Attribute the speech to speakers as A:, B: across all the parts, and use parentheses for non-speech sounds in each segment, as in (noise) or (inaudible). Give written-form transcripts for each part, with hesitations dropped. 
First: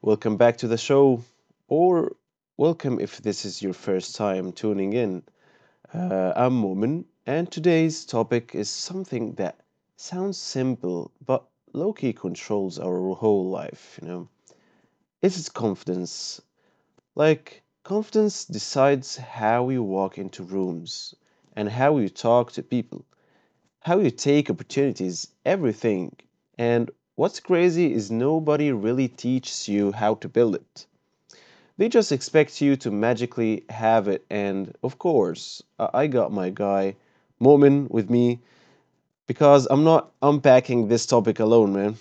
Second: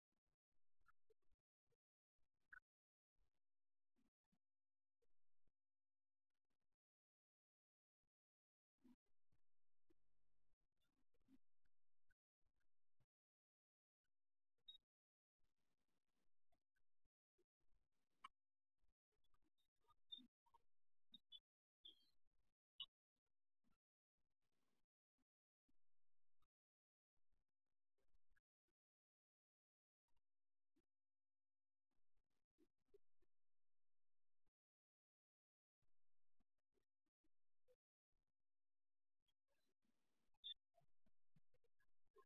A: Welcome back to the show, or welcome if this is your first time tuning in. I'm Momin, and today's topic is something that sounds simple but low key controls our whole life. It's confidence. Like, confidence decides how you walk into rooms and how you talk to people how you take opportunities, everything. And what's crazy is nobody really teaches you how to build it. They just expect you to magically have it. And of course, I got my guy, Momin, with me because I'm not unpacking this topic alone, man.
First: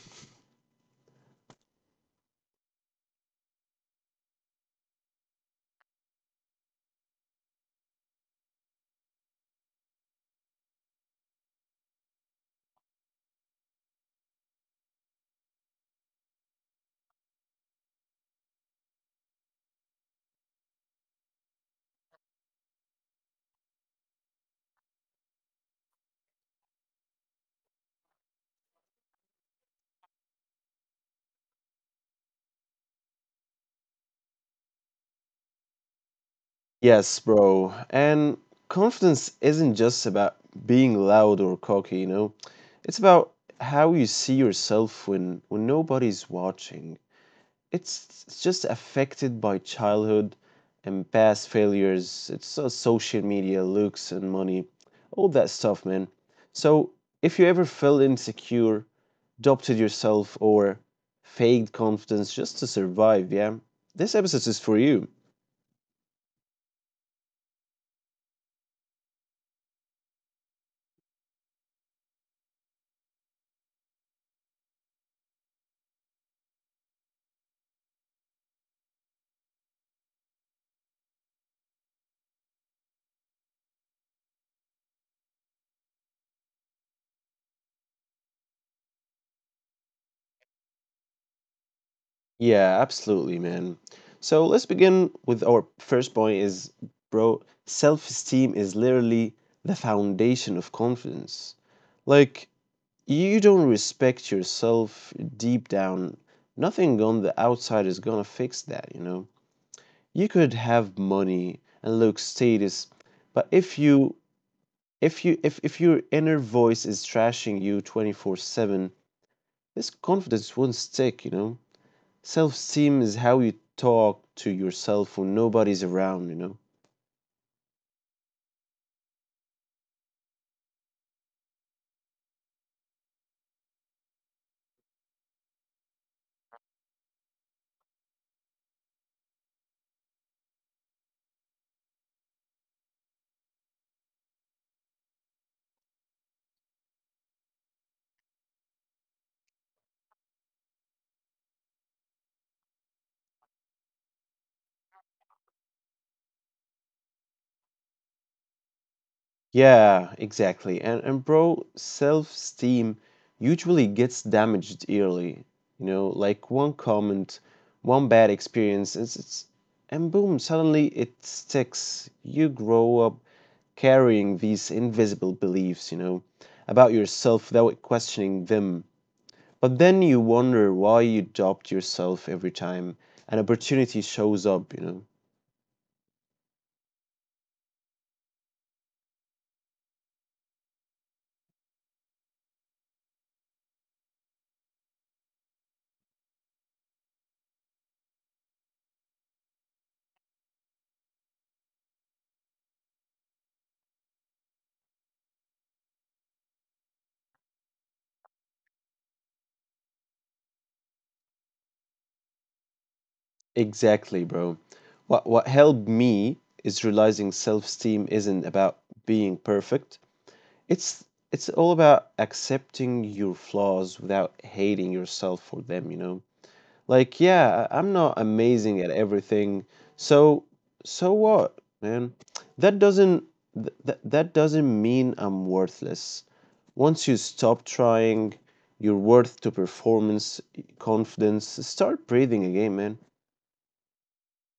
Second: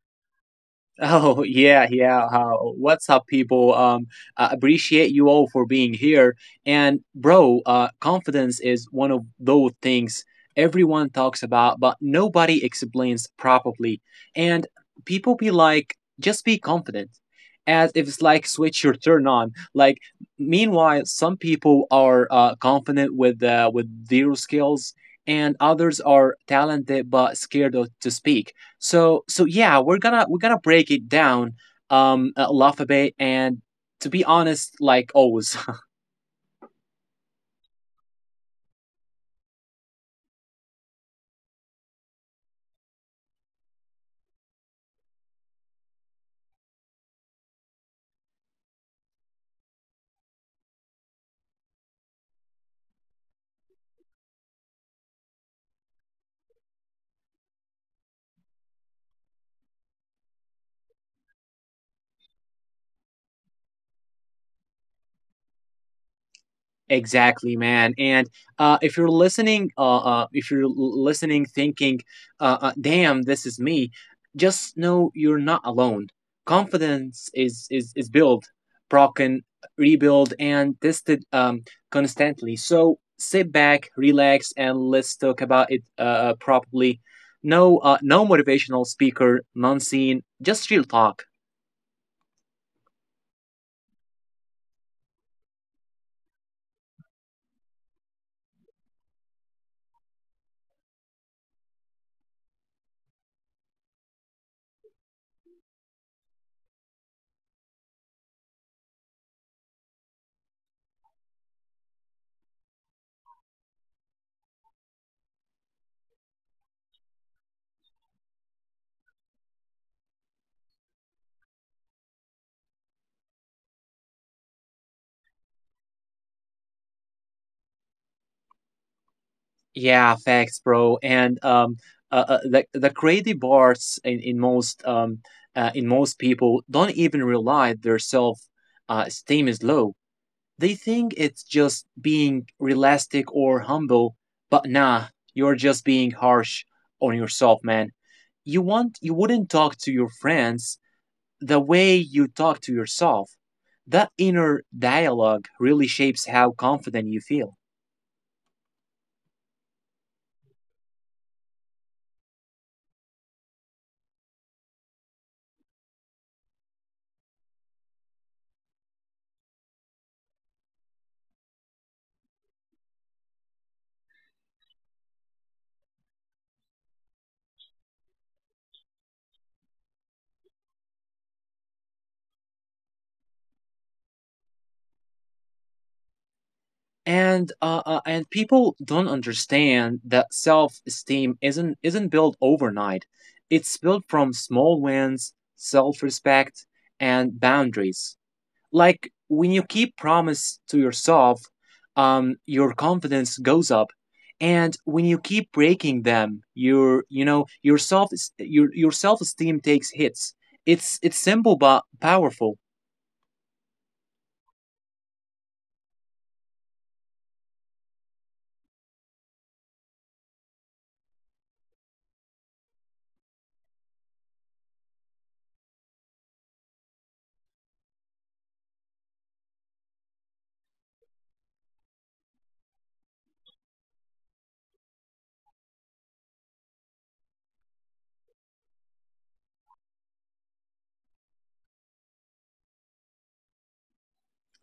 B: Oh yeah, yeah. What's up, people? I appreciate you all for being here. And bro, confidence is one of those things everyone talks about, but nobody explains properly. And people be like, just be confident, as if it's like switch your turn on. Like, meanwhile, some people are confident with zero skills, and others are talented but scared of, to speak so yeah, we're gonna break it down a lot a bit and to be honest, like always.
A: Yes, bro. And confidence isn't just about being loud or cocky, you know? It's about how you see yourself when nobody's watching. It's just affected by childhood and past failures. It's so social media, looks, and money, all that stuff, man. So if you ever felt insecure, doubted yourself, or faked confidence just to survive, yeah, this episode is for you.
B: Exactly, man. And if you're listening, if you're listening, thinking, "Damn, this is me," just know you're not alone. Confidence is built, broken, rebuilt, and tested constantly. So sit back, relax, and let's talk about it properly. No, no motivational speaker, non-scene, just real talk.
A: Yeah, absolutely, man. So let's begin with our first point is, bro, self-esteem is literally the foundation of confidence. Like, you don't respect yourself deep down, nothing on the outside is gonna fix that, you know. You could have money and look status, but if your inner voice is trashing you 24/7, this confidence won't stick, you know. Self-esteem is how you talk to yourself when nobody's around, you know.
B: Yeah, facts, bro. And the crazy parts in in most people don't even realize their self esteem is low. They think it's just being realistic or humble, but nah, you're just being harsh on yourself, man. You wouldn't talk to your friends the way you talk to yourself. That inner dialogue really shapes how confident you feel.
A: Yeah, exactly. And bro, self-esteem usually gets damaged early. You know, like one comment, one bad experience, it's and boom, suddenly it sticks. You grow up carrying these invisible beliefs, you know, about yourself without questioning them. But then you wonder why you doubt yourself every time an opportunity shows up, you know.
B: And people don't understand that self-esteem isn't built overnight. It's built from small wins, self-respect, and boundaries. Like when you keep promise to yourself, your confidence goes up, and when you keep breaking them, your you know your self esteem takes hits. It's simple but powerful.
A: Exactly, bro. What helped me is realizing self-esteem isn't about being perfect. It's it's all about accepting your flaws without hating yourself for them, you know? Like, yeah, I'm not amazing at everything. So so what, man? That doesn't th- th- that doesn't mean I'm worthless. Once you stop trying your worth to performance, confidence, start breathing again, man.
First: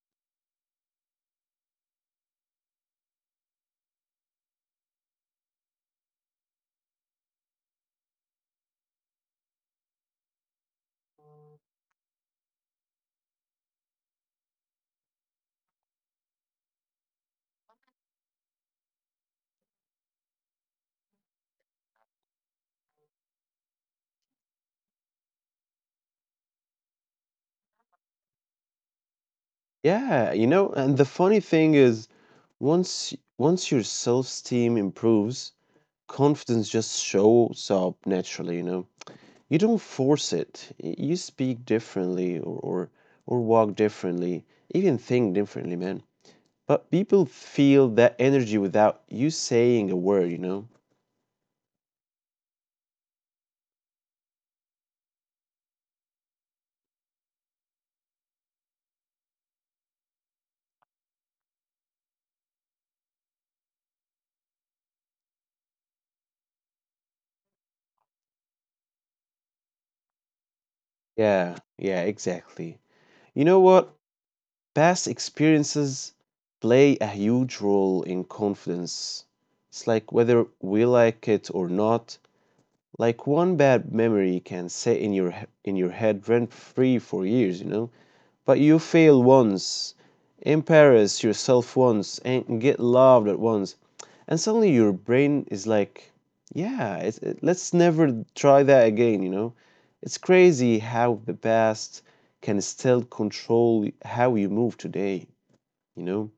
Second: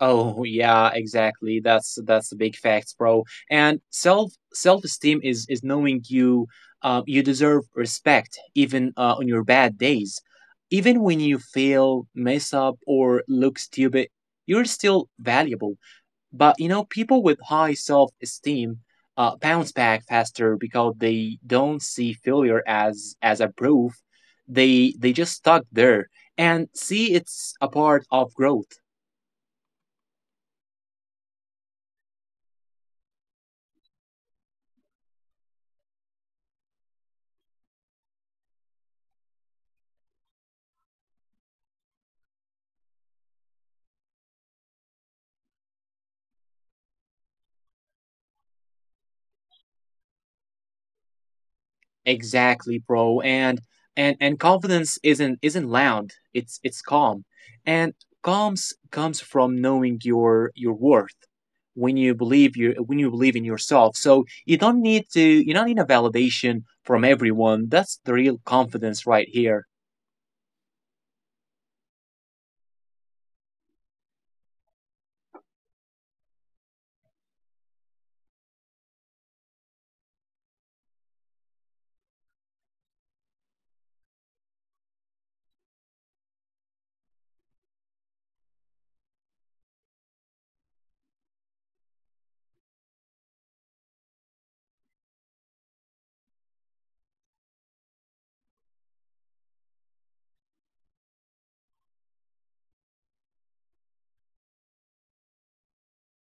B: Oh yeah, exactly. That's the big facts, bro. And self esteem is knowing you you deserve respect even on your bad days, even when you fail, mess up, or look stupid, you're still valuable. But you know, people with high self esteem bounce back faster because they don't see failure as a proof. They just stuck there and see it's a part of growth.
A: Yeah, you know, and the funny thing is once your self-esteem improves, confidence just shows up naturally, you know. You don't force it. You speak differently or walk differently, even think differently, man. But people feel that energy without you saying a word, you know?
B: Exactly, bro. And confidence isn't loud. It's calm, and calms comes from knowing your worth. When you believe in yourself, so you don't need a validation from everyone. That's the real confidence right here.
A: Yeah, yeah, exactly. You know what? Past experiences play a huge role in confidence. It's like whether we like it or not, like one bad memory can sit in your in your head rent free for years, you know. But you fail once, embarrass yourself once, and get loved at once, and suddenly your brain is like, yeah, let's never try that again, you know. It's crazy how the past can still control how you move today. You know?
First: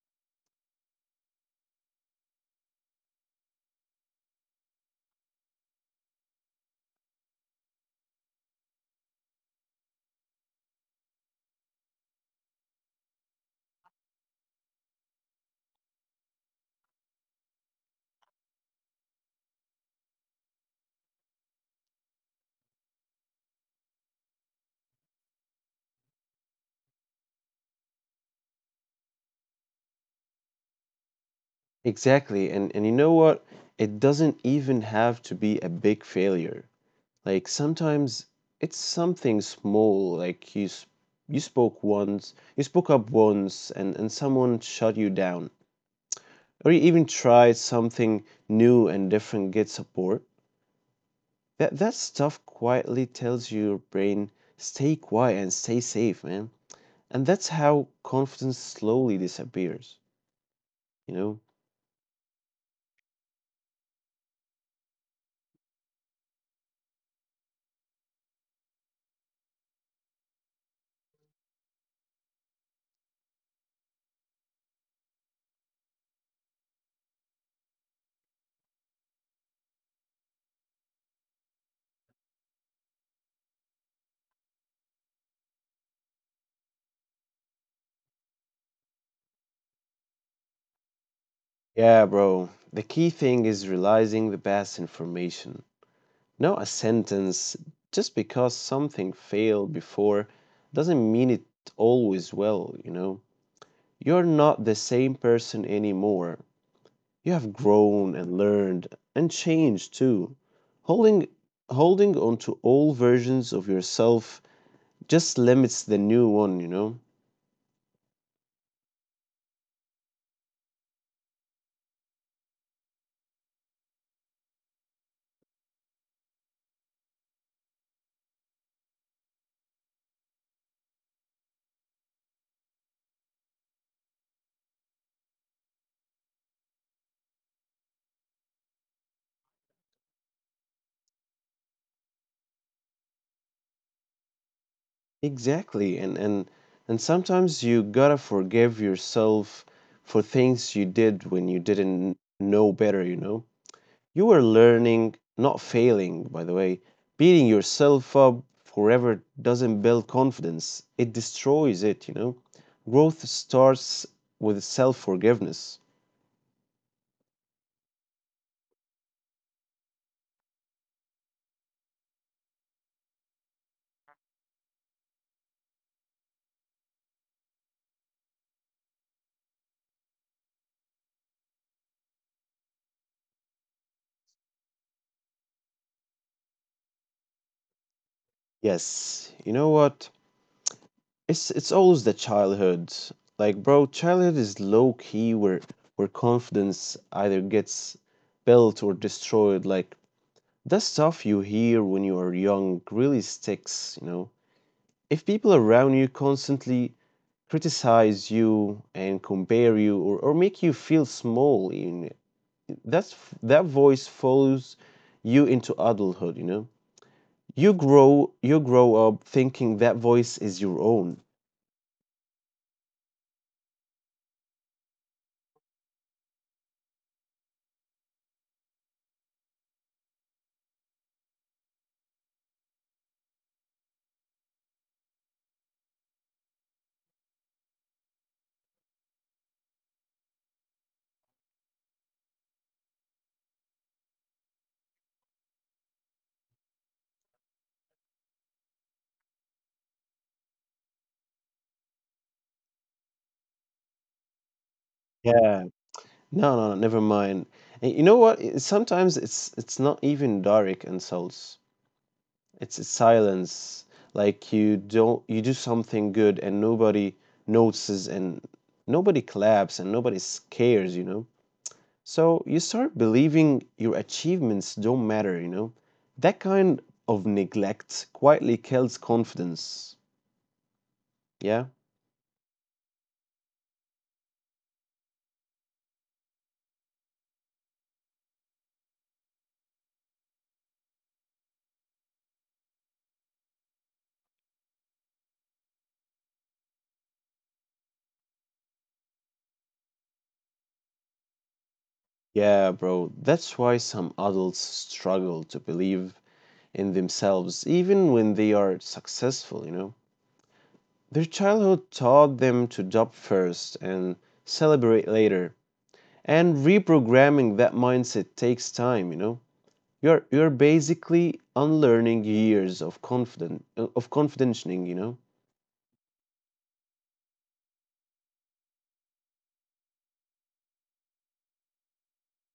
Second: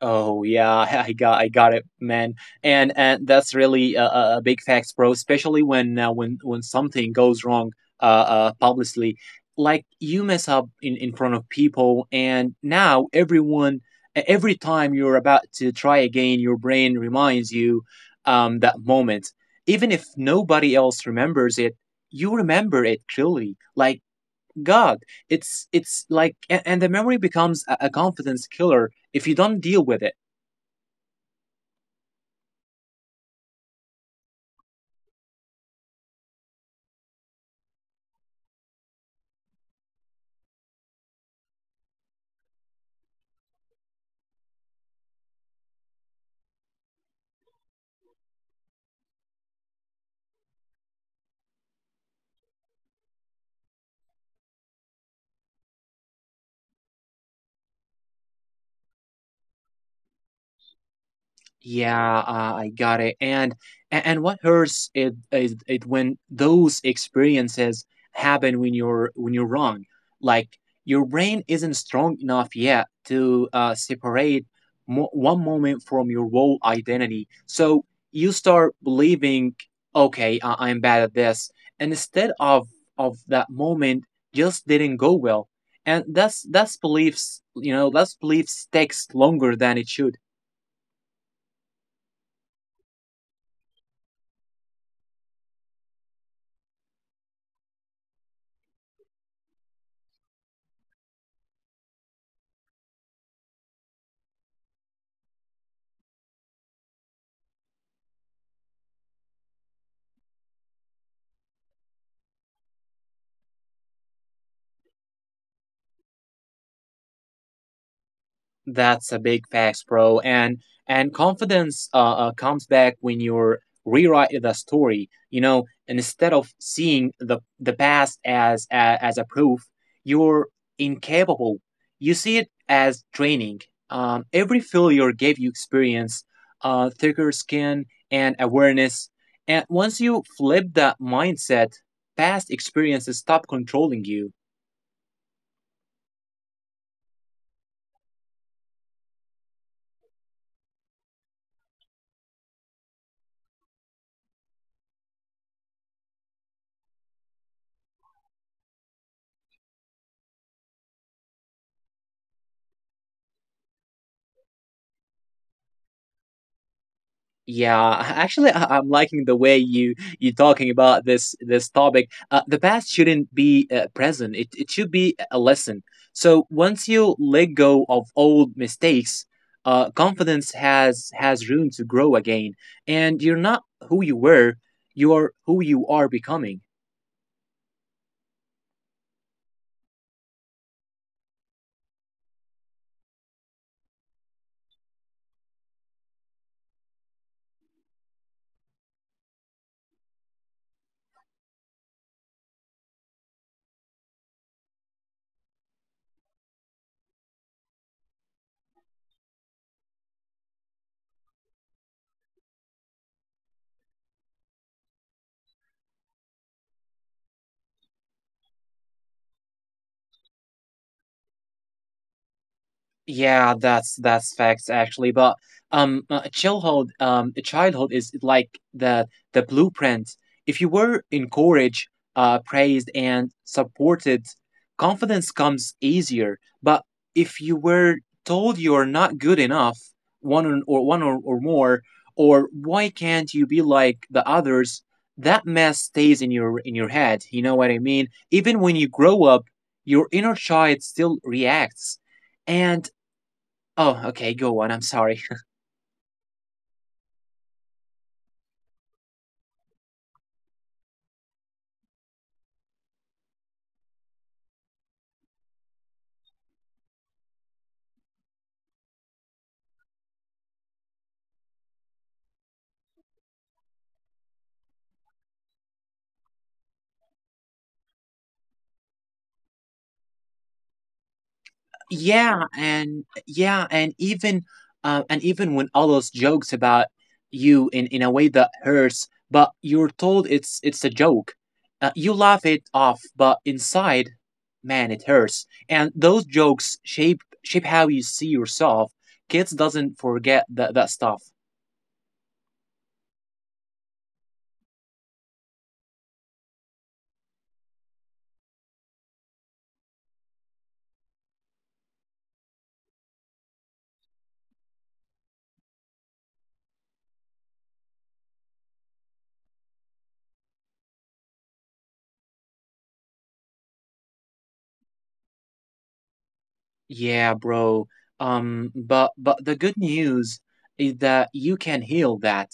B: Oh yeah, (laughs) I got it, man. And that's really a big facts, bro. Especially when something goes wrong, publicly, like you mess up in front of people, and now everyone, every time you're about to try again, your brain reminds you, that moment. Even if nobody else remembers it, you remember it clearly. Like God, it's like, and the memory becomes a confidence killer if you don't deal with it.
A: Exactly. And you know what? It doesn't even have to be a big failure. Like sometimes it's something small, like you spoke once, you spoke up once and someone shut you down. Or you even tried something new and different get support. That stuff quietly tells your brain stay quiet and stay safe, man. And that's how confidence slowly disappears, you know?
B: Yeah, I got it. And and what hurts it is it when those experiences happen when you're wrong. Like your brain isn't strong enough yet to separate one moment from your whole identity. So you start believing, okay, I'm bad at this, and instead of that moment just didn't go well. And that's beliefs, you know, that's belief sticks longer than it should.
A: Yeah, bro. The key thing is realizing the best information. Not a sentence just because something failed before doesn't mean it always will, you know? You're not the same person anymore. You have grown and learned and changed too. Holding holding on to old versions of yourself just limits the new one, you know?
B: That's a big facts, bro. And confidence comes back when you're rewrite the story. You know, instead of seeing the past as a proof, you're incapable. You see it as training. Every failure gave you experience, thicker skin, and awareness. And once you flip that mindset, past experiences stop controlling you.
A: Exactly. And sometimes you gotta forgive yourself for things you did when you didn't know better, you know? You were learning, not failing, by the way. Beating yourself up forever doesn't build confidence. It destroys it, you know? Growth starts with self-forgiveness.
B: Yeah, actually, I'm liking the way you talking about this topic. The past shouldn't be present. It should be a lesson. So once you let go of old mistakes, confidence has room to grow again, and you're not who you were. You are who you are becoming.
A: Yes. You know what? It's always the childhood. Like, bro, childhood is low key where confidence either gets built or destroyed. Like the stuff you hear when you are young really sticks, you know. If people around you constantly criticize you and compare you or make you feel small, you know, that's that voice follows you into adulthood, you know. You grow up thinking that voice is your own.
B: Yeah, that's facts actually. But childhood is like the blueprint. If you were encouraged, praised, and supported, confidence comes easier. But if you were told you're not good enough, one or more, or why can't you be like the others, that mess stays in your head. You know what I mean? Even when you grow up, your inner child still reacts. And Oh, okay, go on. I'm sorry.
A: Yeah,
B: (laughs)
A: no, no, no, never mind. You know what? It- Sometimes it's not even direct insults. It's silence. Like you don't you do something good and nobody notices and nobody claps and nobody cares, you know. So you start believing your achievements don't matter, you know. That kind of neglect quietly kills confidence. Yeah?
B: Yeah, and even when others jokes about you in a way that hurts, but you're told it's a joke. You laugh it off, but inside, man, it hurts. And those jokes shape how you see yourself. Kids doesn't forget that stuff.
A: Yeah, bro. That's why some adults struggle to believe in themselves even when they are successful, you know. Their childhood taught them to job first and celebrate later, and reprogramming that mindset takes time, you know. You're basically unlearning years of confident of conditioning, you know.
B: Yeah, bro. But the good news is that you can heal that.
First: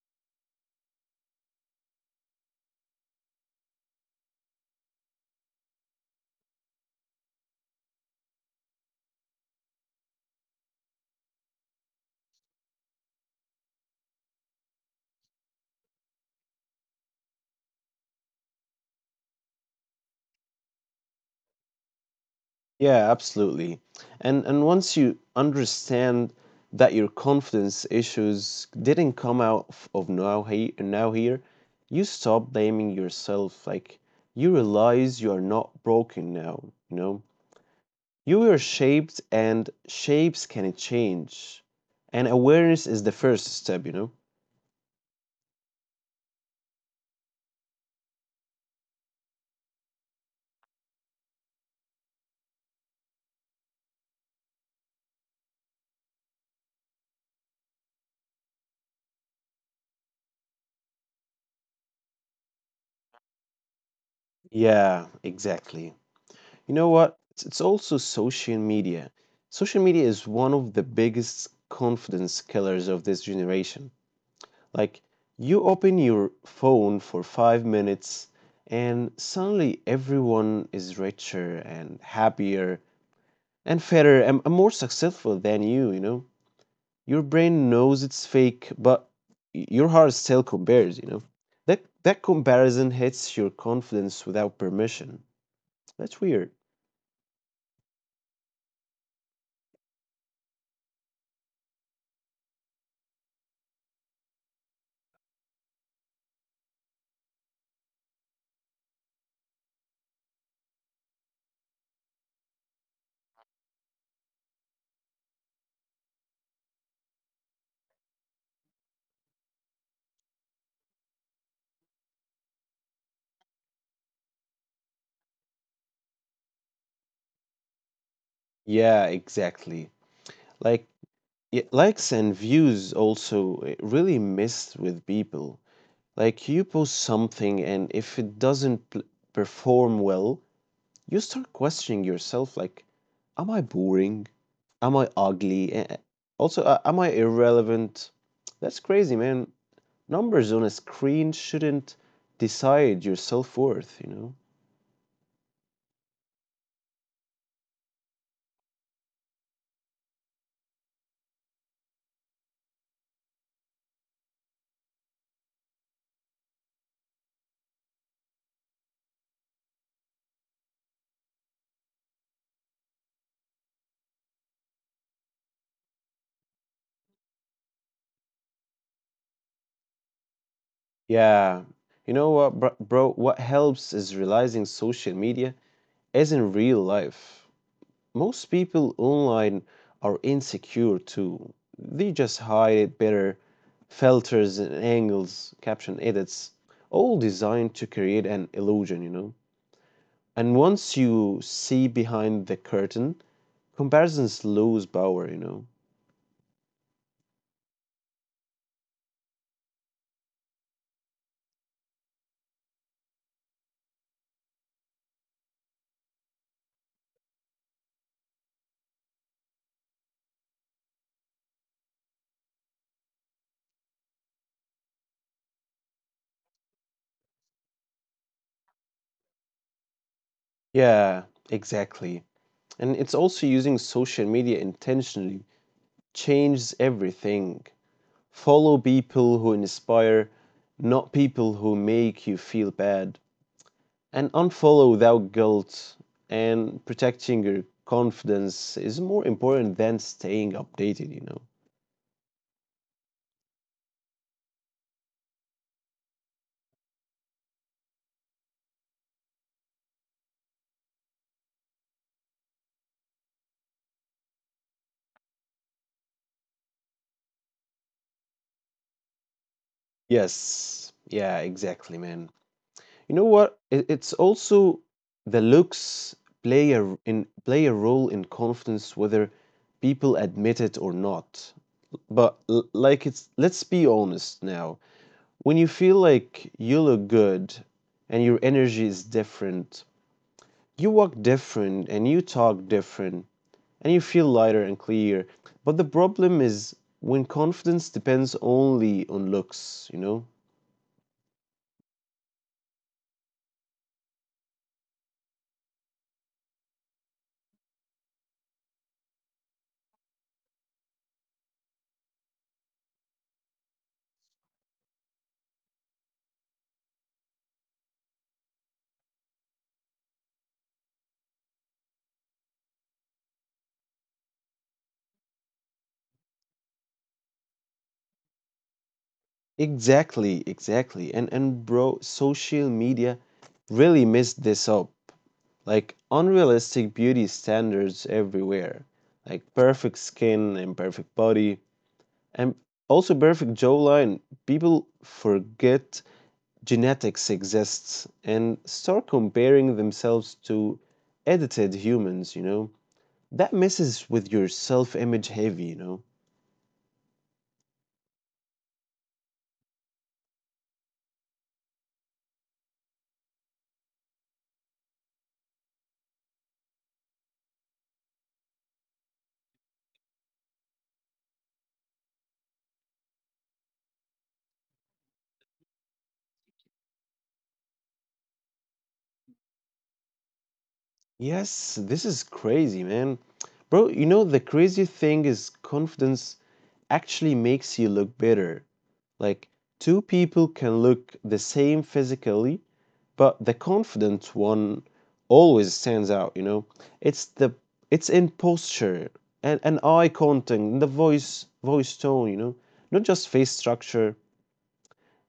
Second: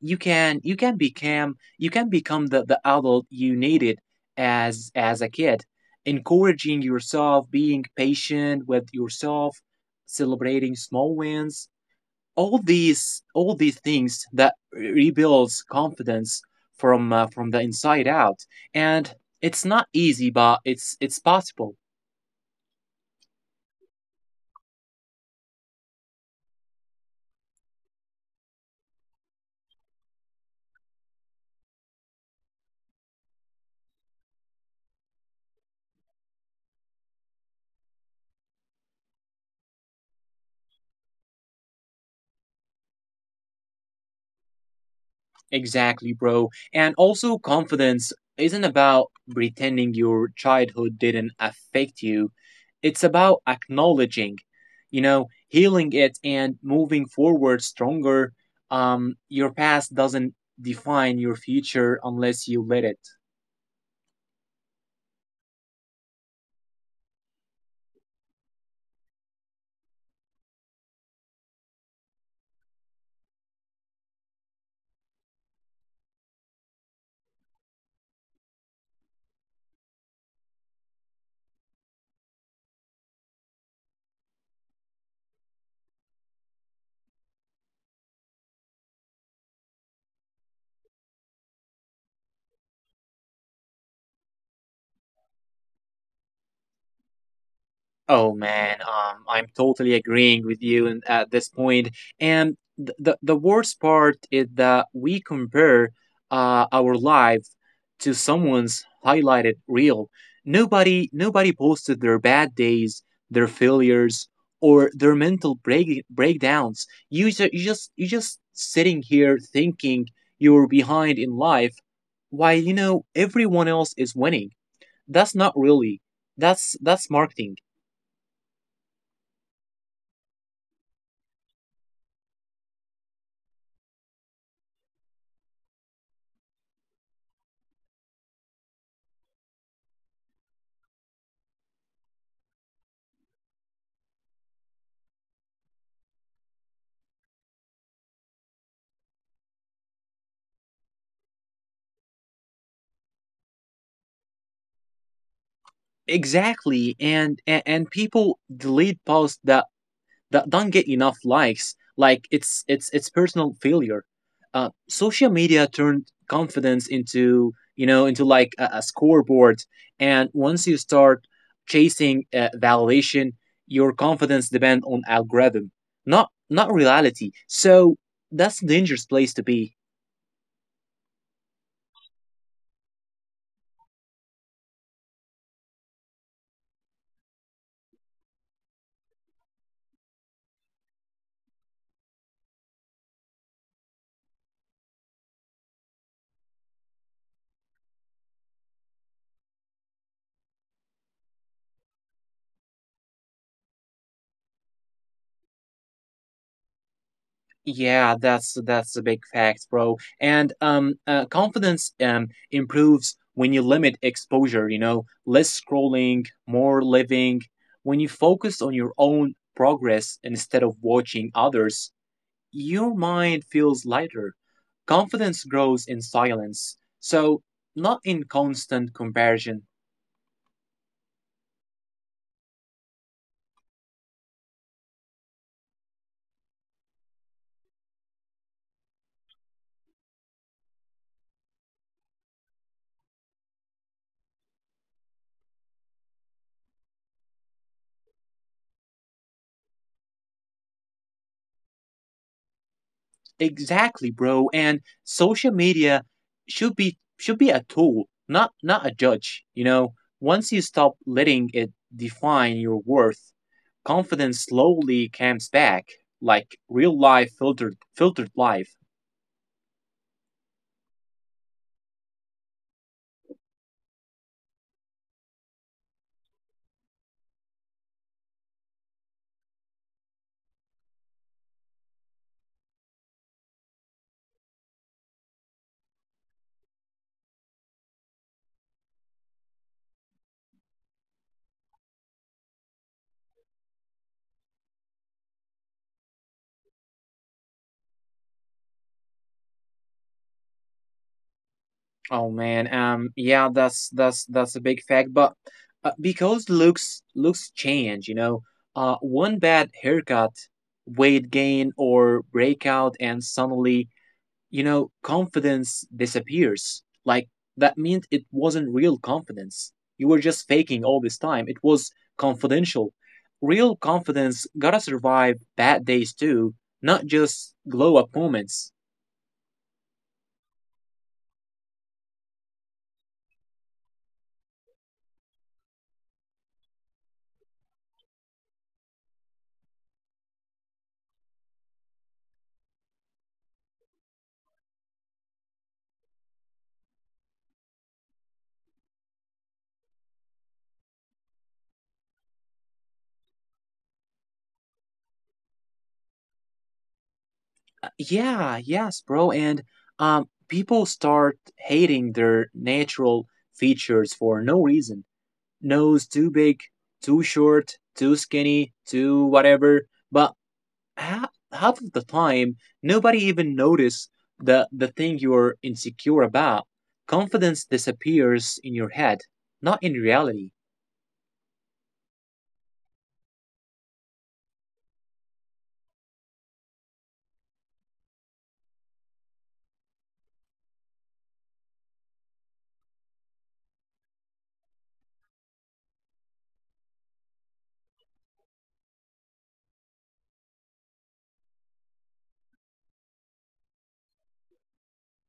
B: You can become the adult you needed as a kid, encouraging yourself, being patient with yourself, celebrating small wins. All these things that rebuilds confidence from the inside out. And it's not easy, but it's possible.
A: Yeah, absolutely. And once you understand that your confidence issues didn't come out of now here, you stop blaming yourself. Like you realize you are not broken now, you know? You were shaped and shapes can change. And awareness is the first step, you know?
B: Exactly, bro. And also, confidence isn't about pretending your childhood didn't affect you, it's about acknowledging, you know, healing it and moving forward stronger. Your past doesn't define your future unless you let it.
A: Yeah, exactly. You know what? It's also social media. Social media is one of the biggest confidence killers of this generation. Like you open your phone for 5 minutes and suddenly everyone is richer and happier and fairer and more successful than you, you know? Your brain knows it's fake, but your heart still compares, you know? That that comparison hits your confidence without permission. That's weird.
B: Oh man, I'm totally agreeing with you in, at this point. And the worst part is that we compare our life to someone's highlighted reel. Nobody posted their bad days, their failures, or their mental breakdowns. You just sitting here thinking you're behind in life, while you know everyone else is winning. That's not really. That's marketing.
A: Yeah, exactly. Like likes and views also really messed with people. Like you post something and if it doesn't perform well, you start questioning yourself like am I boring, am I ugly, Eh, eh, also am I irrelevant? That's crazy, man. Numbers on a screen shouldn't decide your self-worth, you know.
B: Exactly, and people delete posts that don't get enough likes, like it's it's personal failure. Social media turned confidence into, you know, into like a scoreboard. And once you start chasing validation, your confidence depends on algorithm, not reality. So that's a dangerous place to be.
A: Yeah, you know what bro, what helps is realizing social media isn't real life. Most people online are insecure too. They just hide it better. Filters and angles, caption edits, all designed to create an illusion, you know. And once you see behind the curtain, comparisons lose power, you know.
B: Yeah, that's a big fact, bro. And confidence improves when you limit exposure. You know, less scrolling, more living. When you focus on your own progress instead of watching others, your mind feels lighter. Confidence grows in silence, so not in constant comparison.
A: Yeah, exactly. And it's also using social media intentionally changes everything. Follow people who inspire, not people who make you feel bad. And unfollow without guilt, and protecting your confidence is more important than staying updated, you know?
B: Exactly, bro. And social media should be a tool, not a judge. You know, once you stop letting it define your worth, confidence slowly comes back, like real life filtered life.
A: Yes, yeah, exactly, man. You know what? It- It's also the looks play a role in confidence whether people admit it or not. But like it's let's be honest now. When you feel like you look good and your energy is different, you walk different and you talk different and you feel lighter and clear. But the problem is when confidence depends only on looks, you know?
B: Oh man, yeah, that's that's a big fact. But because looks change, you know, one bad haircut, weight gain, or breakout, and suddenly, you know, confidence disappears. Like that meant it wasn't real confidence. You were just faking all this time. It was confidential. Real confidence gotta survive bad days too, not just glow up moments.
A: Exactly, exactly. And bro, social media really messed this up. Like unrealistic beauty standards everywhere. Like perfect skin and perfect body and also perfect jawline. People forget genetics exists and start comparing themselves to edited humans, you know? That messes with your self image heavy, you know?
B: Yeah, yes, bro. And people start hating their natural features for no reason. Nose too big, too short, too skinny, too whatever. But half of the time, nobody even notice the thing you're insecure about. Confidence disappears in your head, not in reality.
A: Yes, this is crazy, man. Bro, you know, the crazy thing is confidence actually makes you look better. Like, two people can look the same physically, but the confident one always stands out, you know. It's the it's in posture and eye contact, and the voice tone, you know. Not just face structure.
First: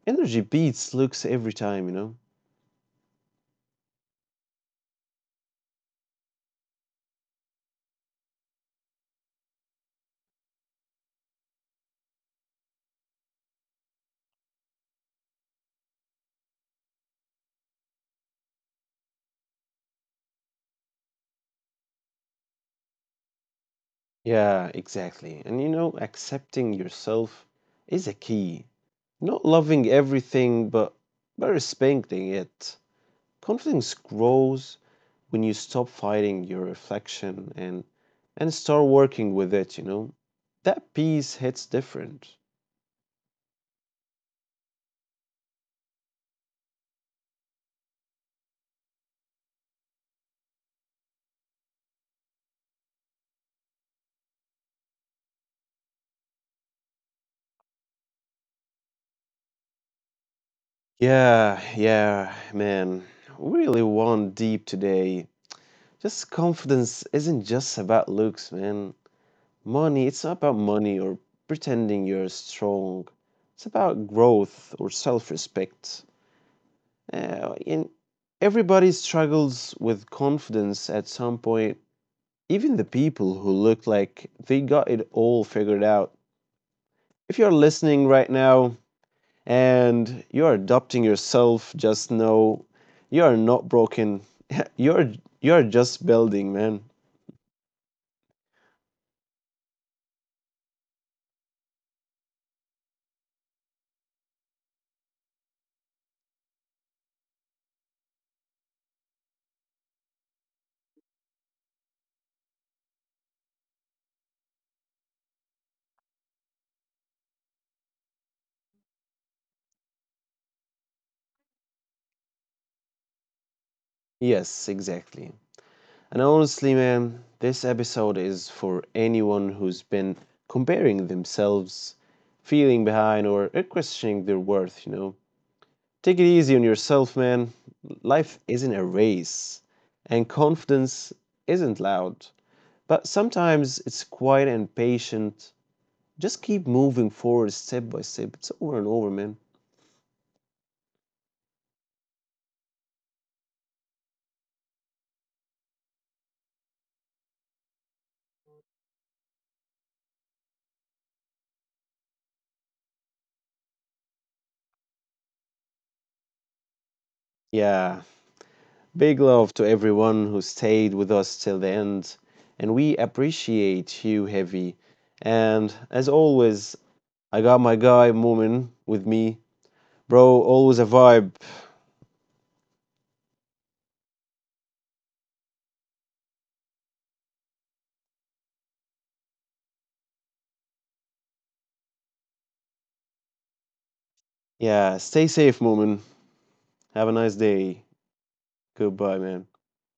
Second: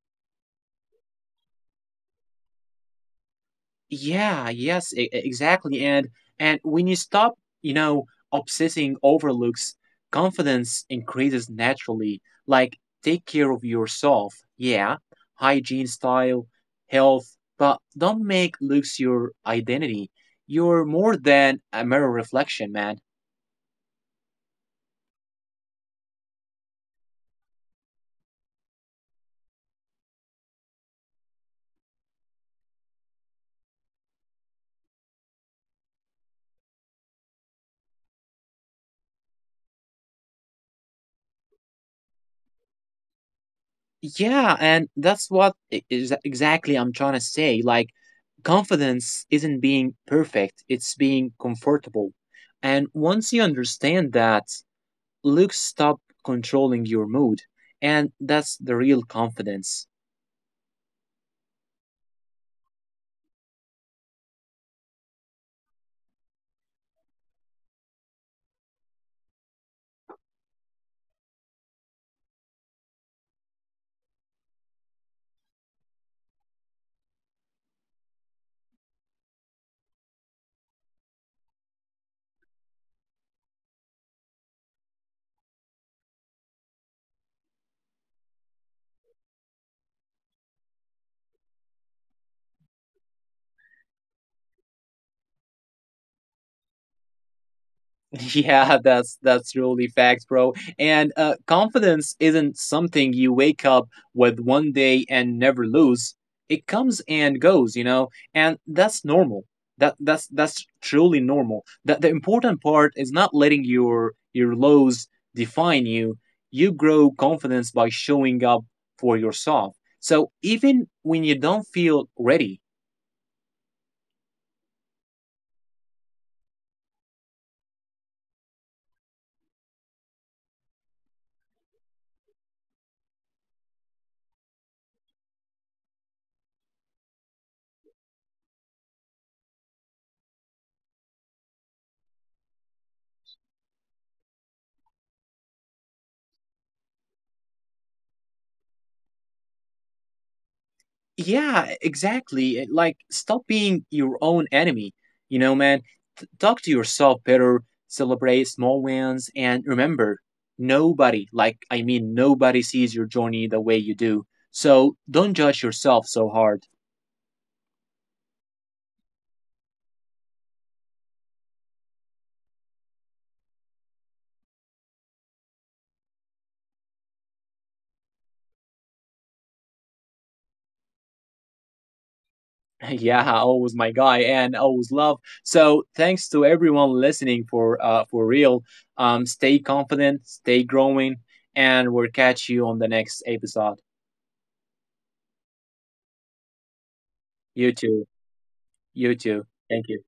A: Energy beats looks every time, you know.
B: Yeah, yes, exactly. And when you stop, you know, obsessing over looks, confidence increases naturally. Like take care of yourself. Yeah, hygiene, style, health, but don't make looks your identity. You're more than a mirror reflection, man.
A: Yeah, exactly. And you know, accepting yourself is a key. Not loving everything, but respecting it. Confidence grows when you stop fighting your reflection and start working with it, you know. That piece hits different.
B: Yeah, and that's what I- is exactly I'm trying to say. Like, confidence isn't being perfect, it's being comfortable. And once you understand that, looks stop controlling your mood. And that's the real confidence.
A: Yeah, yeah, man. We really went deep today. Just confidence isn't just about looks, man. Money, it's not about money or pretending you're strong. It's about growth or self respect. And everybody struggles with confidence at some point, even the people who look like they got it all figured out. If you're listening right now and you're adopting yourself, just know you are not broken. (laughs) You're you're just building, man.
B: (laughs) Yeah, that's really facts, bro. And confidence isn't something you wake up with one day and never lose. It comes and goes, you know, and that's normal. That's truly normal. That the important part is not letting your lows define you. You grow confidence by showing up for yourself. So even when you don't feel ready,
A: Yes, exactly. And honestly, man, this episode is for anyone who's been comparing themselves, feeling behind, or questioning their worth, you know. Take it easy on yourself, man. Life isn't a race, and confidence isn't loud. But sometimes it's quiet and patient. Just keep moving forward step by step. It's over and over, man.
B: yeah, exactly. Like, stop being your own enemy. You know, man, talk to yourself better, celebrate small wins, and remember, nobody, like, I mean, nobody sees your journey the way you do. So don't judge yourself so hard.
A: Yeah, big love to everyone who stayed with us till the end, and we appreciate you heavy. And as always, I got my guy Moomin with me. Bro, always a vibe.
B: (laughs) Yeah, always my guy, and always love. So thanks to everyone listening for real. Stay confident, stay growing, and we'll catch you on the next episode.
A: Yeah, stay safe, Moomin. Have a nice
B: You
A: day.
B: too, you
A: Goodbye,
B: too.
A: man.
B: Thank you.